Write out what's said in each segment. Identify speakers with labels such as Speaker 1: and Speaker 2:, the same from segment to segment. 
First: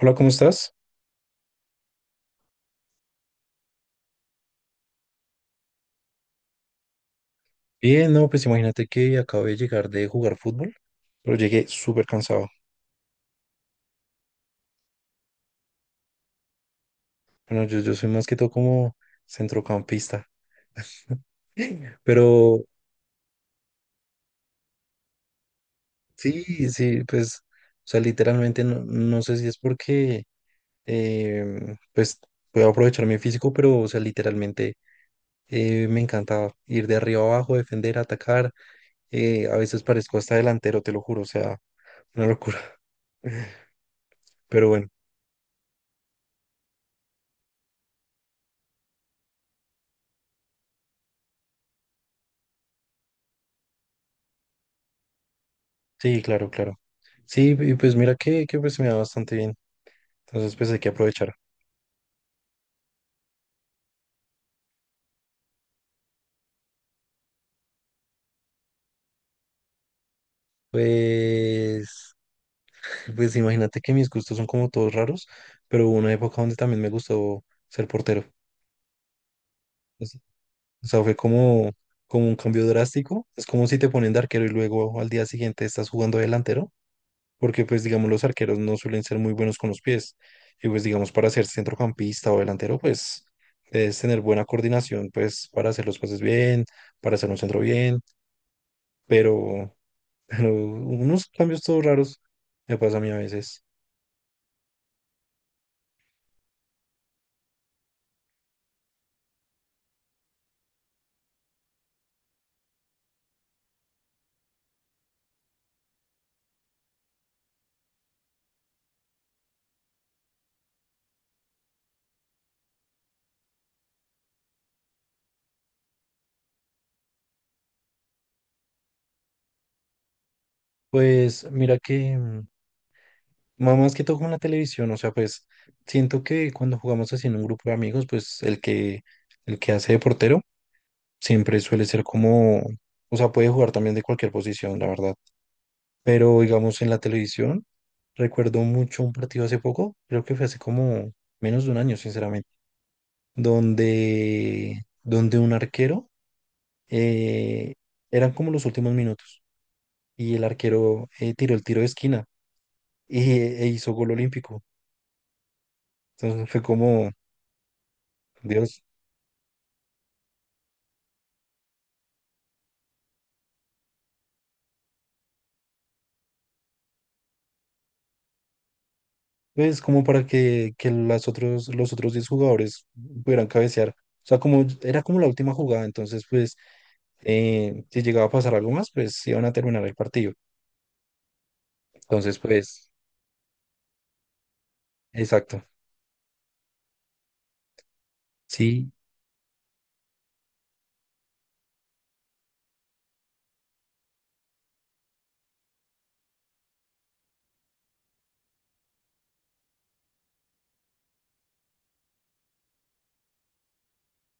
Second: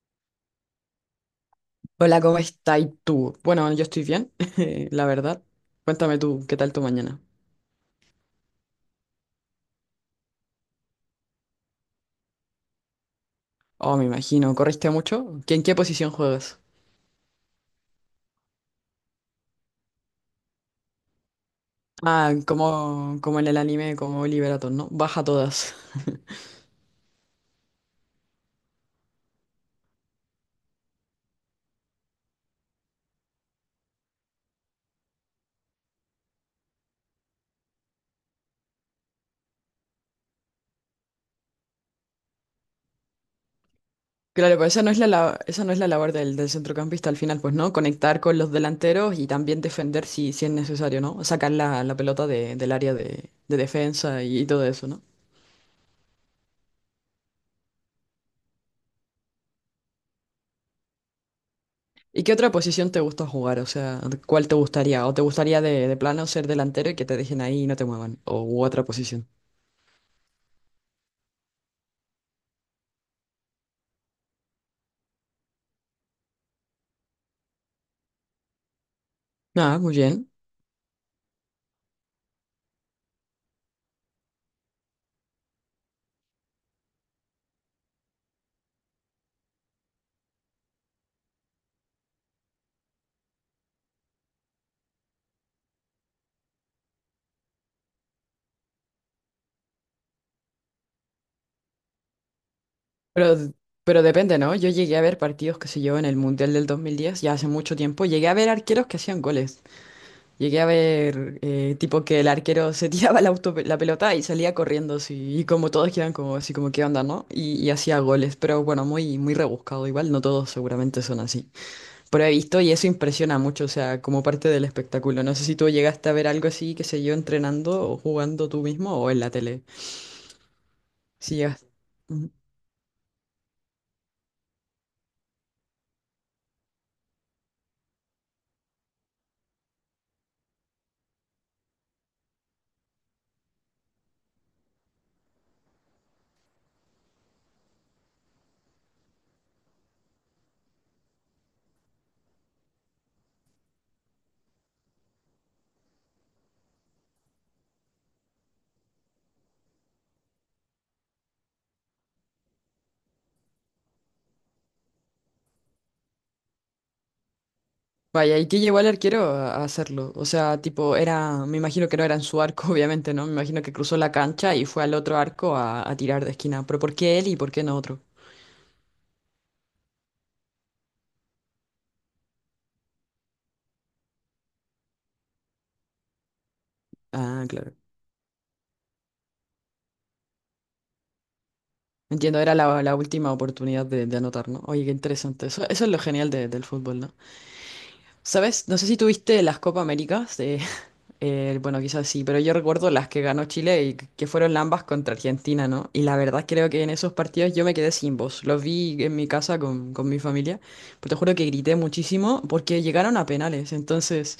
Speaker 1: Hola, ¿cómo estás?
Speaker 2: Hola, ¿cómo estás tú? Bueno, yo estoy bien, la verdad. Cuéntame tú, ¿qué tal tu mañana?
Speaker 1: Bien, no, pues imagínate que acabo de llegar de jugar fútbol, pero llegué súper cansado.
Speaker 2: Oh, me imagino, ¿corriste mucho? ¿En qué posición juegas?
Speaker 1: Bueno, yo soy más que todo como centrocampista,
Speaker 2: Ah,
Speaker 1: pero
Speaker 2: como en el anime, como Liberator, ¿no? Baja todas.
Speaker 1: sí, sí, pues, o sea, literalmente no sé si es porque, pues, voy a aprovechar mi físico, pero, o sea, literalmente me encanta ir de arriba abajo, defender, atacar. A veces parezco hasta delantero, te lo juro, o sea, una locura.
Speaker 2: Claro, pero
Speaker 1: Pero
Speaker 2: esa
Speaker 1: bueno,
Speaker 2: no es esa no es la labor del centrocampista al final, pues, ¿no? Conectar con los delanteros y también defender si es necesario, ¿no? Sacar la pelota del área de defensa y todo eso, ¿no?
Speaker 1: sí, claro, claro. Sí, y pues mira que pues me da bastante bien. Entonces, pues hay que aprovechar.
Speaker 2: ¿Y qué otra posición te gusta jugar? O sea, ¿cuál te gustaría? ¿O te gustaría de plano ser delantero y que te dejen ahí y no te muevan? ¿O u otra posición?
Speaker 1: Pues, pues imagínate que mis gustos son como todos raros, pero hubo una época donde también me gustó ser portero.
Speaker 2: Ah, muy
Speaker 1: Es-
Speaker 2: bien.
Speaker 1: O sea, fue como, como un cambio drástico. Es como si te ponen de arquero y luego al día siguiente estás jugando delantero, porque pues digamos los arqueros no suelen ser muy buenos con los pies. Y pues digamos para ser centrocampista o delantero, pues debes tener buena coordinación, pues para hacer los pases bien, para hacer un centro bien, pero... pero unos cambios todos raros me pasa a mí a
Speaker 2: Pero,
Speaker 1: veces.
Speaker 2: pero depende, ¿no? Yo llegué a ver partidos, que sé yo, en el Mundial del 2010, ya hace mucho tiempo. Llegué a ver arqueros que hacían goles. Llegué a ver, tipo, que el arquero se tiraba la, auto- la pelota y salía corriendo, así, y como todos quedan como, así como, ¿qué onda, no? Y hacía goles, pero bueno, muy, muy rebuscado. Igual no todos seguramente son así. Pero he visto y eso impresiona mucho, o sea, como parte del espectáculo. No sé si tú llegaste a ver algo así, que se yo, entrenando o jugando tú mismo o en la tele. Si
Speaker 1: Pues
Speaker 2: llegas.
Speaker 1: mira que,
Speaker 2: Ujú.
Speaker 1: más que todo con la televisión, o sea, pues siento que cuando jugamos así en un grupo de amigos, pues el que hace de portero siempre suele ser como, o sea, puede jugar también de cualquier posición, la verdad. Pero digamos en la televisión, recuerdo mucho un partido hace poco, creo que fue hace como menos de un año, sinceramente, donde un arquero, eh, eran como los últimos minutos. Y el arquero tiró el tiro de esquina y, e hizo gol olímpico. Entonces fue como,
Speaker 2: Vaya, ¿y qué llevó
Speaker 1: Dios,
Speaker 2: al arquero a hacerlo? O sea, tipo, era, me imagino que no era en su arco, obviamente, ¿no? Me imagino que cruzó la cancha y fue al otro arco a tirar de esquina. Pero ¿por qué él y por qué no otro?
Speaker 1: pues como para que las otros, los otros 10 jugadores pudieran cabecear. O sea, como era como la última jugada, entonces pues
Speaker 2: Ah, claro.
Speaker 1: si llegaba a pasar algo más, pues iban a terminar el partido. Entonces
Speaker 2: Entiendo, era
Speaker 1: pues,
Speaker 2: la última oportunidad de anotar, ¿no? Oye, qué interesante.
Speaker 1: exacto.
Speaker 2: Eso es lo genial del fútbol, ¿no? ¿Sabes? No sé
Speaker 1: Sí,
Speaker 2: si tuviste las Copa Américas bueno, quizás sí, pero yo recuerdo las que ganó Chile y que fueron ambas contra Argentina, ¿no? Y la verdad creo que en esos partidos yo me quedé sin voz. Los vi en mi casa con mi familia, pero te juro que grité muchísimo porque llegaron a penales. Entonces,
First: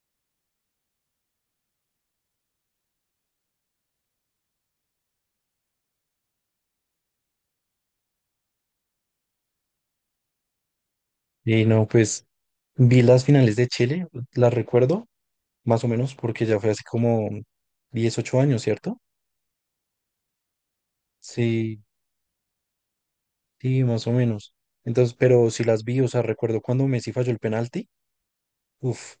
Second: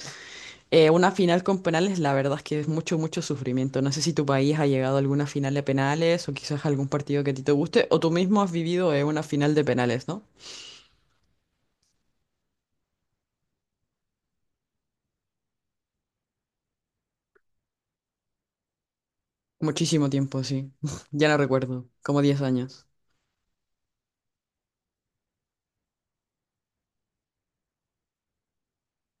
Speaker 2: una final con penales, la verdad es que es mucho, mucho sufrimiento. No sé si tu país ha llegado a alguna final de penales o quizás algún partido que a ti te guste o tú mismo has vivido una final de penales, ¿no?
Speaker 1: y no, pues vi las finales de Chile, las recuerdo más o menos porque ya fue hace como 18 años, ¿cierto?
Speaker 2: Muchísimo tiempo, sí. Ya no
Speaker 1: Sí,
Speaker 2: recuerdo, como 10 años.
Speaker 1: sí, más o menos. Entonces, pero si las vi, o sea, recuerdo cuando Messi falló el penalti. Uf,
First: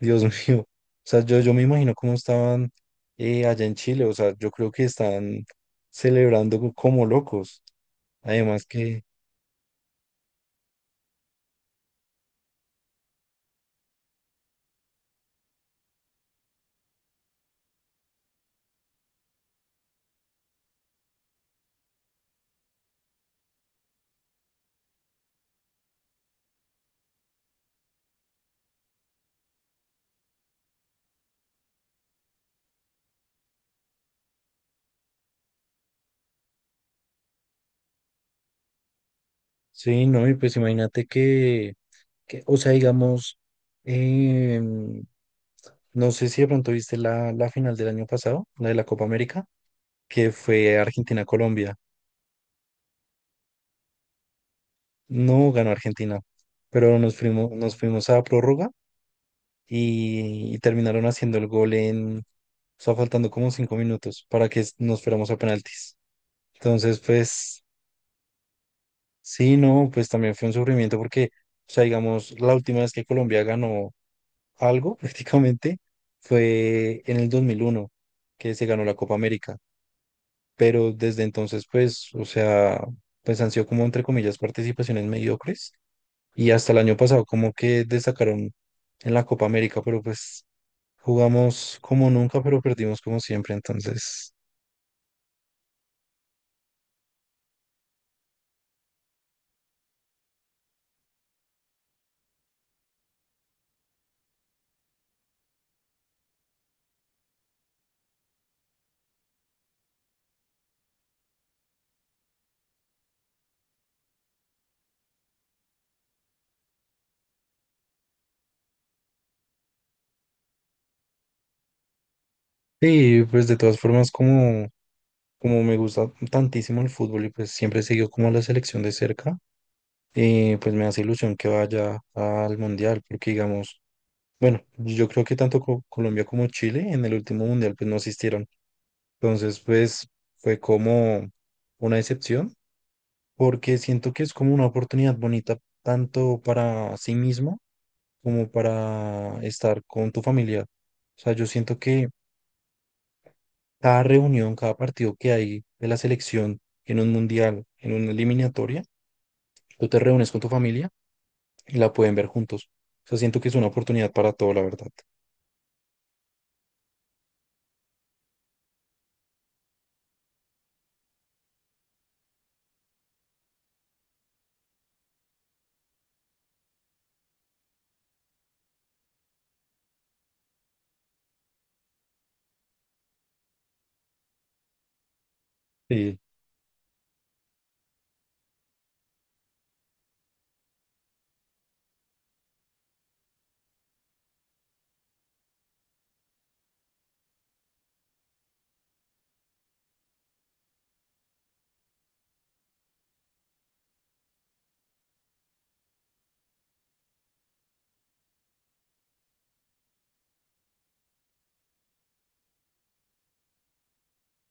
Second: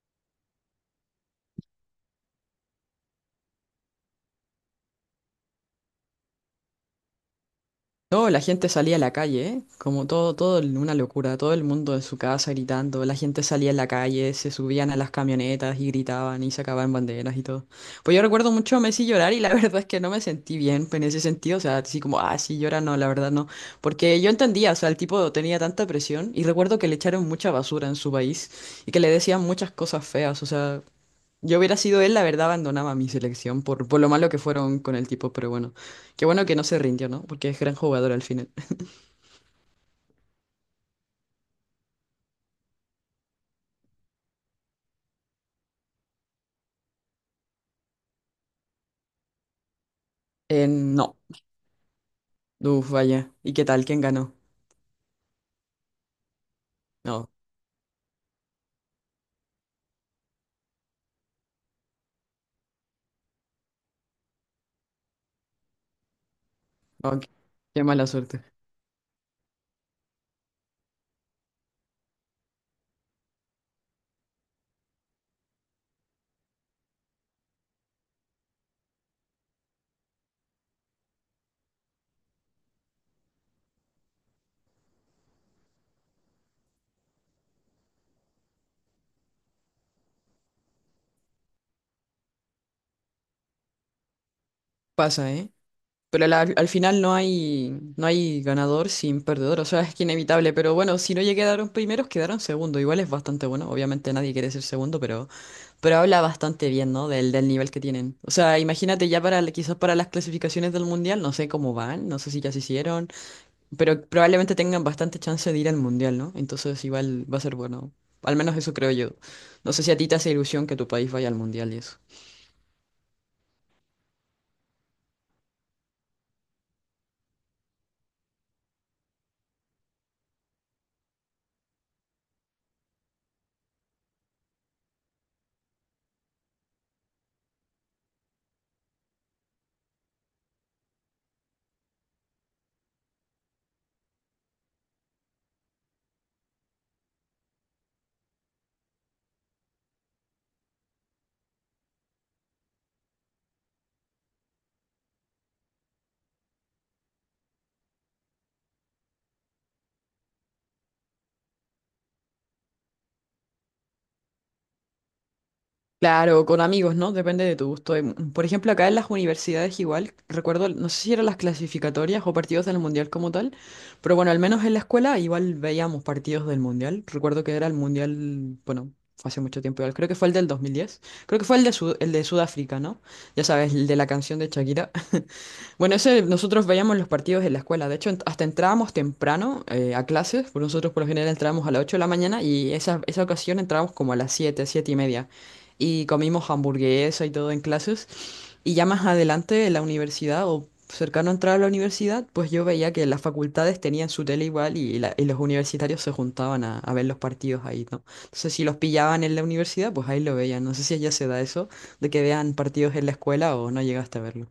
Speaker 1: Dios mío. O sea, yo me imagino cómo estaban allá en Chile. O sea, yo creo que están celebrando como locos.
Speaker 2: No, la
Speaker 1: Además
Speaker 2: gente salía a
Speaker 1: que,
Speaker 2: la calle, ¿eh? Como todo, una locura, todo el mundo en su casa gritando, la gente salía a la calle, se subían a las camionetas y gritaban y sacaban banderas y todo. Pues yo recuerdo mucho a Messi llorar y la verdad es que no me sentí bien en ese sentido, o sea, así como, ah, sí llora, no, la verdad no. Porque yo entendía, o sea, el tipo tenía tanta presión y recuerdo que le echaron mucha basura en su país y que le decían muchas cosas feas, o sea, yo hubiera sido él, la verdad, abandonaba mi selección por lo malo que fueron con el tipo, pero bueno, qué bueno que no se rindió, ¿no? Porque es gran jugador al final.
Speaker 1: sí, no, y pues imagínate o sea, digamos, em, no sé si de pronto viste la, la final del año pasado, la de la Copa América, que fue
Speaker 2: No,
Speaker 1: Argentina-Colombia.
Speaker 2: uf, vaya. ¿Y qué tal? ¿Quién ganó?
Speaker 1: No ganó Argentina, pero nos
Speaker 2: No,
Speaker 1: fuimos, nos fuimos a prórroga y terminaron haciendo el gol en, o sea, faltando como 5 minutos para que nos fuéramos a penaltis. Entonces,
Speaker 2: no, qué
Speaker 1: pues,
Speaker 2: qué mala suerte.
Speaker 1: sí, no, pues también fue un sufrimiento porque, o sea, digamos, la última vez que Colombia ganó algo prácticamente fue en el 2001 que se ganó la Copa América. Pero desde entonces, pues, o sea, pues han sido como, entre comillas, participaciones mediocres. Y hasta el año pasado como que destacaron en la Copa América, pero pues jugamos como nunca, pero perdimos como siempre. Entonces,
Speaker 2: Pasa, ¿eh? Pero al final no hay, no hay ganador sin perdedor, o sea, es que inevitable, pero bueno, si no llegaron primeros, quedaron segundo, igual es bastante bueno, obviamente nadie quiere ser segundo, pero... Pero habla bastante bien, ¿no? Del nivel que tienen. O sea, imagínate ya para quizás para las clasificaciones del mundial, no sé cómo van, no sé si ya se hicieron, pero probablemente tengan bastante chance de ir al mundial, ¿no? Entonces igual va a ser bueno. Al menos eso creo yo. No sé si a ti te hace ilusión que tu país vaya al mundial y eso.
Speaker 1: sí, pues de todas formas, como, como me gusta tantísimo el fútbol y pues siempre sigo como a la selección de cerca, pues me hace ilusión que vaya al mundial, porque digamos, bueno, yo creo que tanto Colombia como Chile en el último mundial pues no asistieron. Entonces, pues fue como una decepción porque siento que es como una oportunidad bonita tanto para sí mismo como para estar con tu familia. O sea, yo siento que cada reunión, cada partido que hay de la selección en un mundial, en una eliminatoria, tú te reúnes con tu familia y la pueden ver juntos. O sea, siento que es una oportunidad para todo, la verdad.
Speaker 2: Claro, con amigos, ¿no? Depende de tu gusto. Por ejemplo, acá en las universidades igual, recuerdo, no sé si eran las clasificatorias o partidos del Mundial como tal, pero bueno, al menos en la escuela igual veíamos partidos del Mundial. Recuerdo que era el Mundial, bueno, fue hace mucho tiempo igual, creo que fue el del 2010, creo que fue el de, el de Sudáfrica, ¿no? Ya sabes, el de la canción de Shakira. Bueno,
Speaker 1: Sí.
Speaker 2: ese, nosotros veíamos los partidos en la escuela. De hecho, hasta entrábamos temprano a clases. Por nosotros, por lo general, entrábamos a las 8 de la mañana y esa ocasión entrábamos como a las 7, 7 y media. Y comimos hamburguesa y todo en clases. Y ya más adelante, en la universidad o cercano a entrar a la universidad, pues yo veía que las facultades tenían su tele igual y los universitarios se juntaban a ver los partidos ahí, ¿no? Entonces, si los pillaban en la universidad, pues ahí lo veían. No sé si allá se da eso de que vean partidos en la escuela o no llegaste a verlo.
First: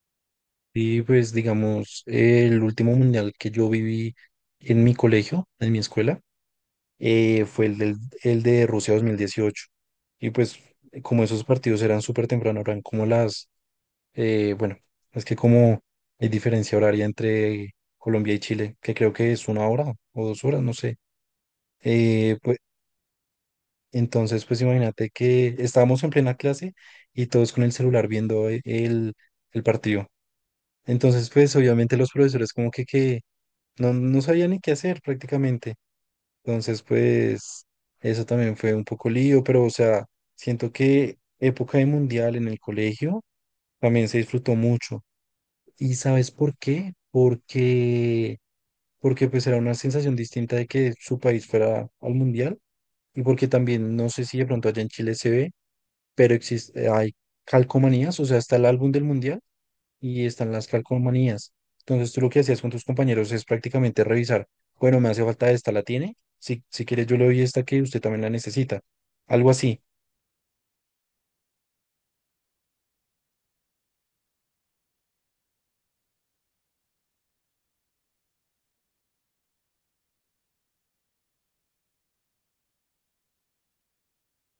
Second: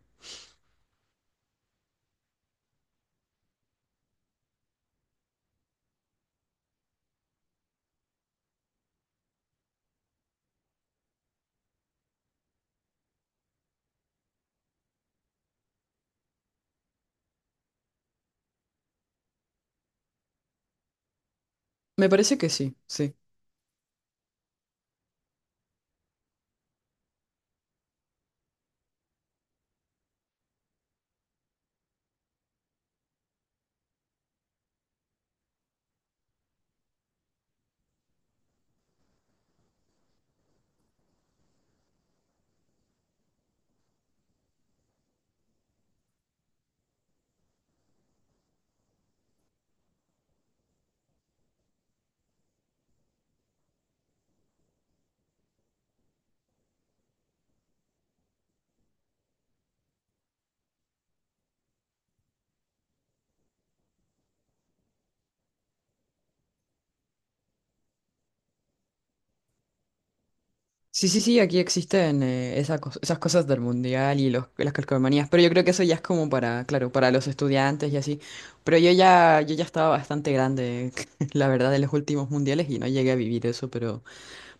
Speaker 1: Y pues, digamos, el último mundial que yo viví en mi colegio, en mi escuela, fue el, del, el de Rusia 2018. Y pues, como esos partidos eran súper temprano, eran como las eh, bueno, es que como hay diferencia horaria entre Colombia y Chile, que creo que es una hora o 2 horas, no sé.
Speaker 2: Me parece que
Speaker 1: Pues,
Speaker 2: sí, sí.
Speaker 1: entonces, pues imagínate que estábamos en plena clase y todos con el celular viendo el partido. Entonces, pues obviamente los profesores como que no sabían ni qué hacer prácticamente. Entonces, pues eso también fue un poco lío, pero o sea, siento que época de mundial en el colegio también se disfrutó mucho. ¿Y sabes por qué? Porque pues era una sensación distinta de que su país fuera al mundial y porque también, no sé si de pronto allá en Chile se ve, pero existe, hay calcomanías, o sea, está el álbum del mundial y están las calcomanías. Entonces tú lo que hacías con tus compañeros es prácticamente revisar, bueno, me hace falta esta, ¿la tiene? Si, si quieres yo le doy esta que usted también la necesita. Algo así.
Speaker 2: Sí, sí, sí, aquí existen esa esas cosas del mundial y las calcomanías, pero yo creo que eso ya es como para, claro, para los estudiantes y así. Pero yo ya, yo ya estaba bastante grande, la verdad, en los últimos mundiales y no llegué a vivir eso,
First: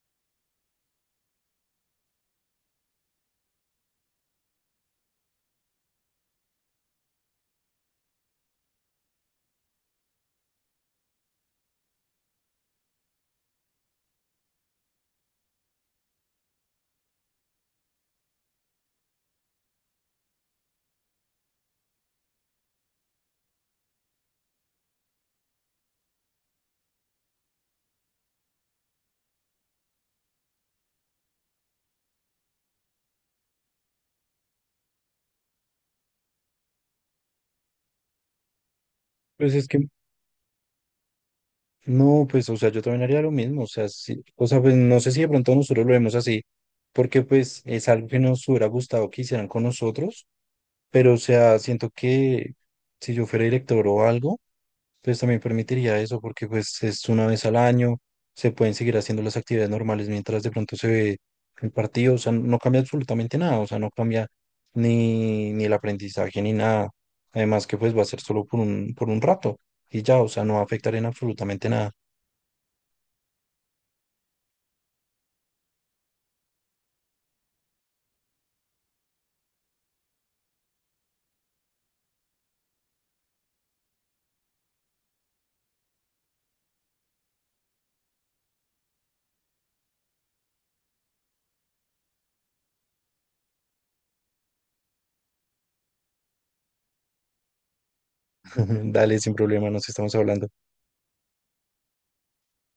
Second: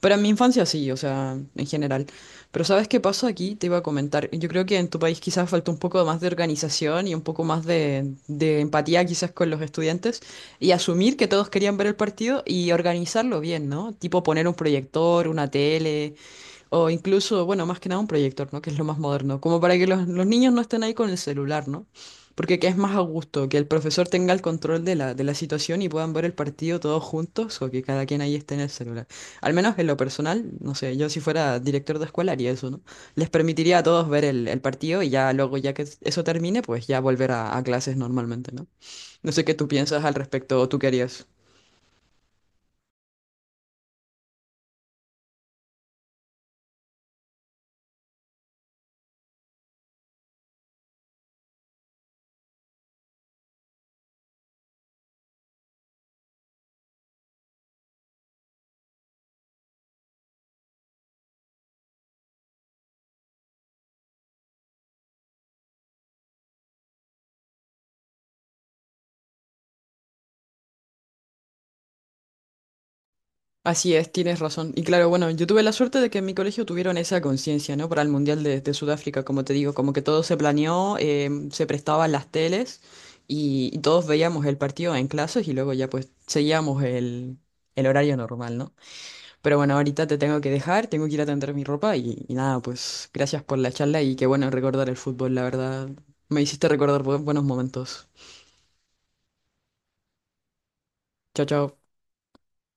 Speaker 2: pero en mi infancia sí, o sea, en general. Pero ¿sabes qué pasó aquí? Te iba a comentar. Yo creo que en tu país quizás faltó un poco más de organización y un poco más de empatía quizás con los estudiantes y asumir que todos querían ver el partido y organizarlo bien, ¿no? Tipo poner un proyector, una tele. O incluso, bueno, más que nada un proyector, ¿no? Que es lo más moderno, como para que los niños no estén ahí con el celular, ¿no? Porque que es más a gusto, que el profesor tenga el control de de la situación y puedan ver el partido todos juntos o que cada quien ahí esté en el celular. Al menos en lo personal, no sé, yo si fuera director de escuela haría eso, ¿no? Les permitiría a todos ver el partido y ya luego, ya que eso termine, pues ya volver a clases normalmente, ¿no? No sé qué
Speaker 1: Pues
Speaker 2: tú
Speaker 1: es que
Speaker 2: piensas al respecto o tú querías
Speaker 1: no, pues, o sea, yo también haría lo mismo, o sea, sí, o sea, pues no sé si de pronto nosotros lo vemos así, porque pues es algo que nos hubiera gustado que hicieran con nosotros, pero o sea, siento que si yo fuera director o algo, pues también permitiría eso, porque pues es una vez al año, se pueden seguir haciendo las actividades normales mientras de pronto se ve el partido, o sea, no cambia absolutamente nada, o sea, no cambia ni el aprendizaje ni nada, además que pues va a ser solo por un rato y ya, o sea, no va a afectar en absolutamente nada.
Speaker 2: Así es, tienes razón. Y claro, bueno, yo tuve la suerte de que en mi colegio tuvieron esa conciencia, ¿no? Para el Mundial de Sudáfrica, como te digo, como que todo se planeó, se prestaban las teles y todos veíamos el partido en clases y luego ya pues seguíamos el horario normal, ¿no? Pero bueno, ahorita te tengo que dejar, tengo que ir a tender mi ropa y nada, pues gracias por la charla y qué bueno recordar el fútbol, la verdad. Me hiciste recordar buenos momentos.
Speaker 1: Dale, sin problema, nos estamos hablando.
Speaker 2: Chao, chao.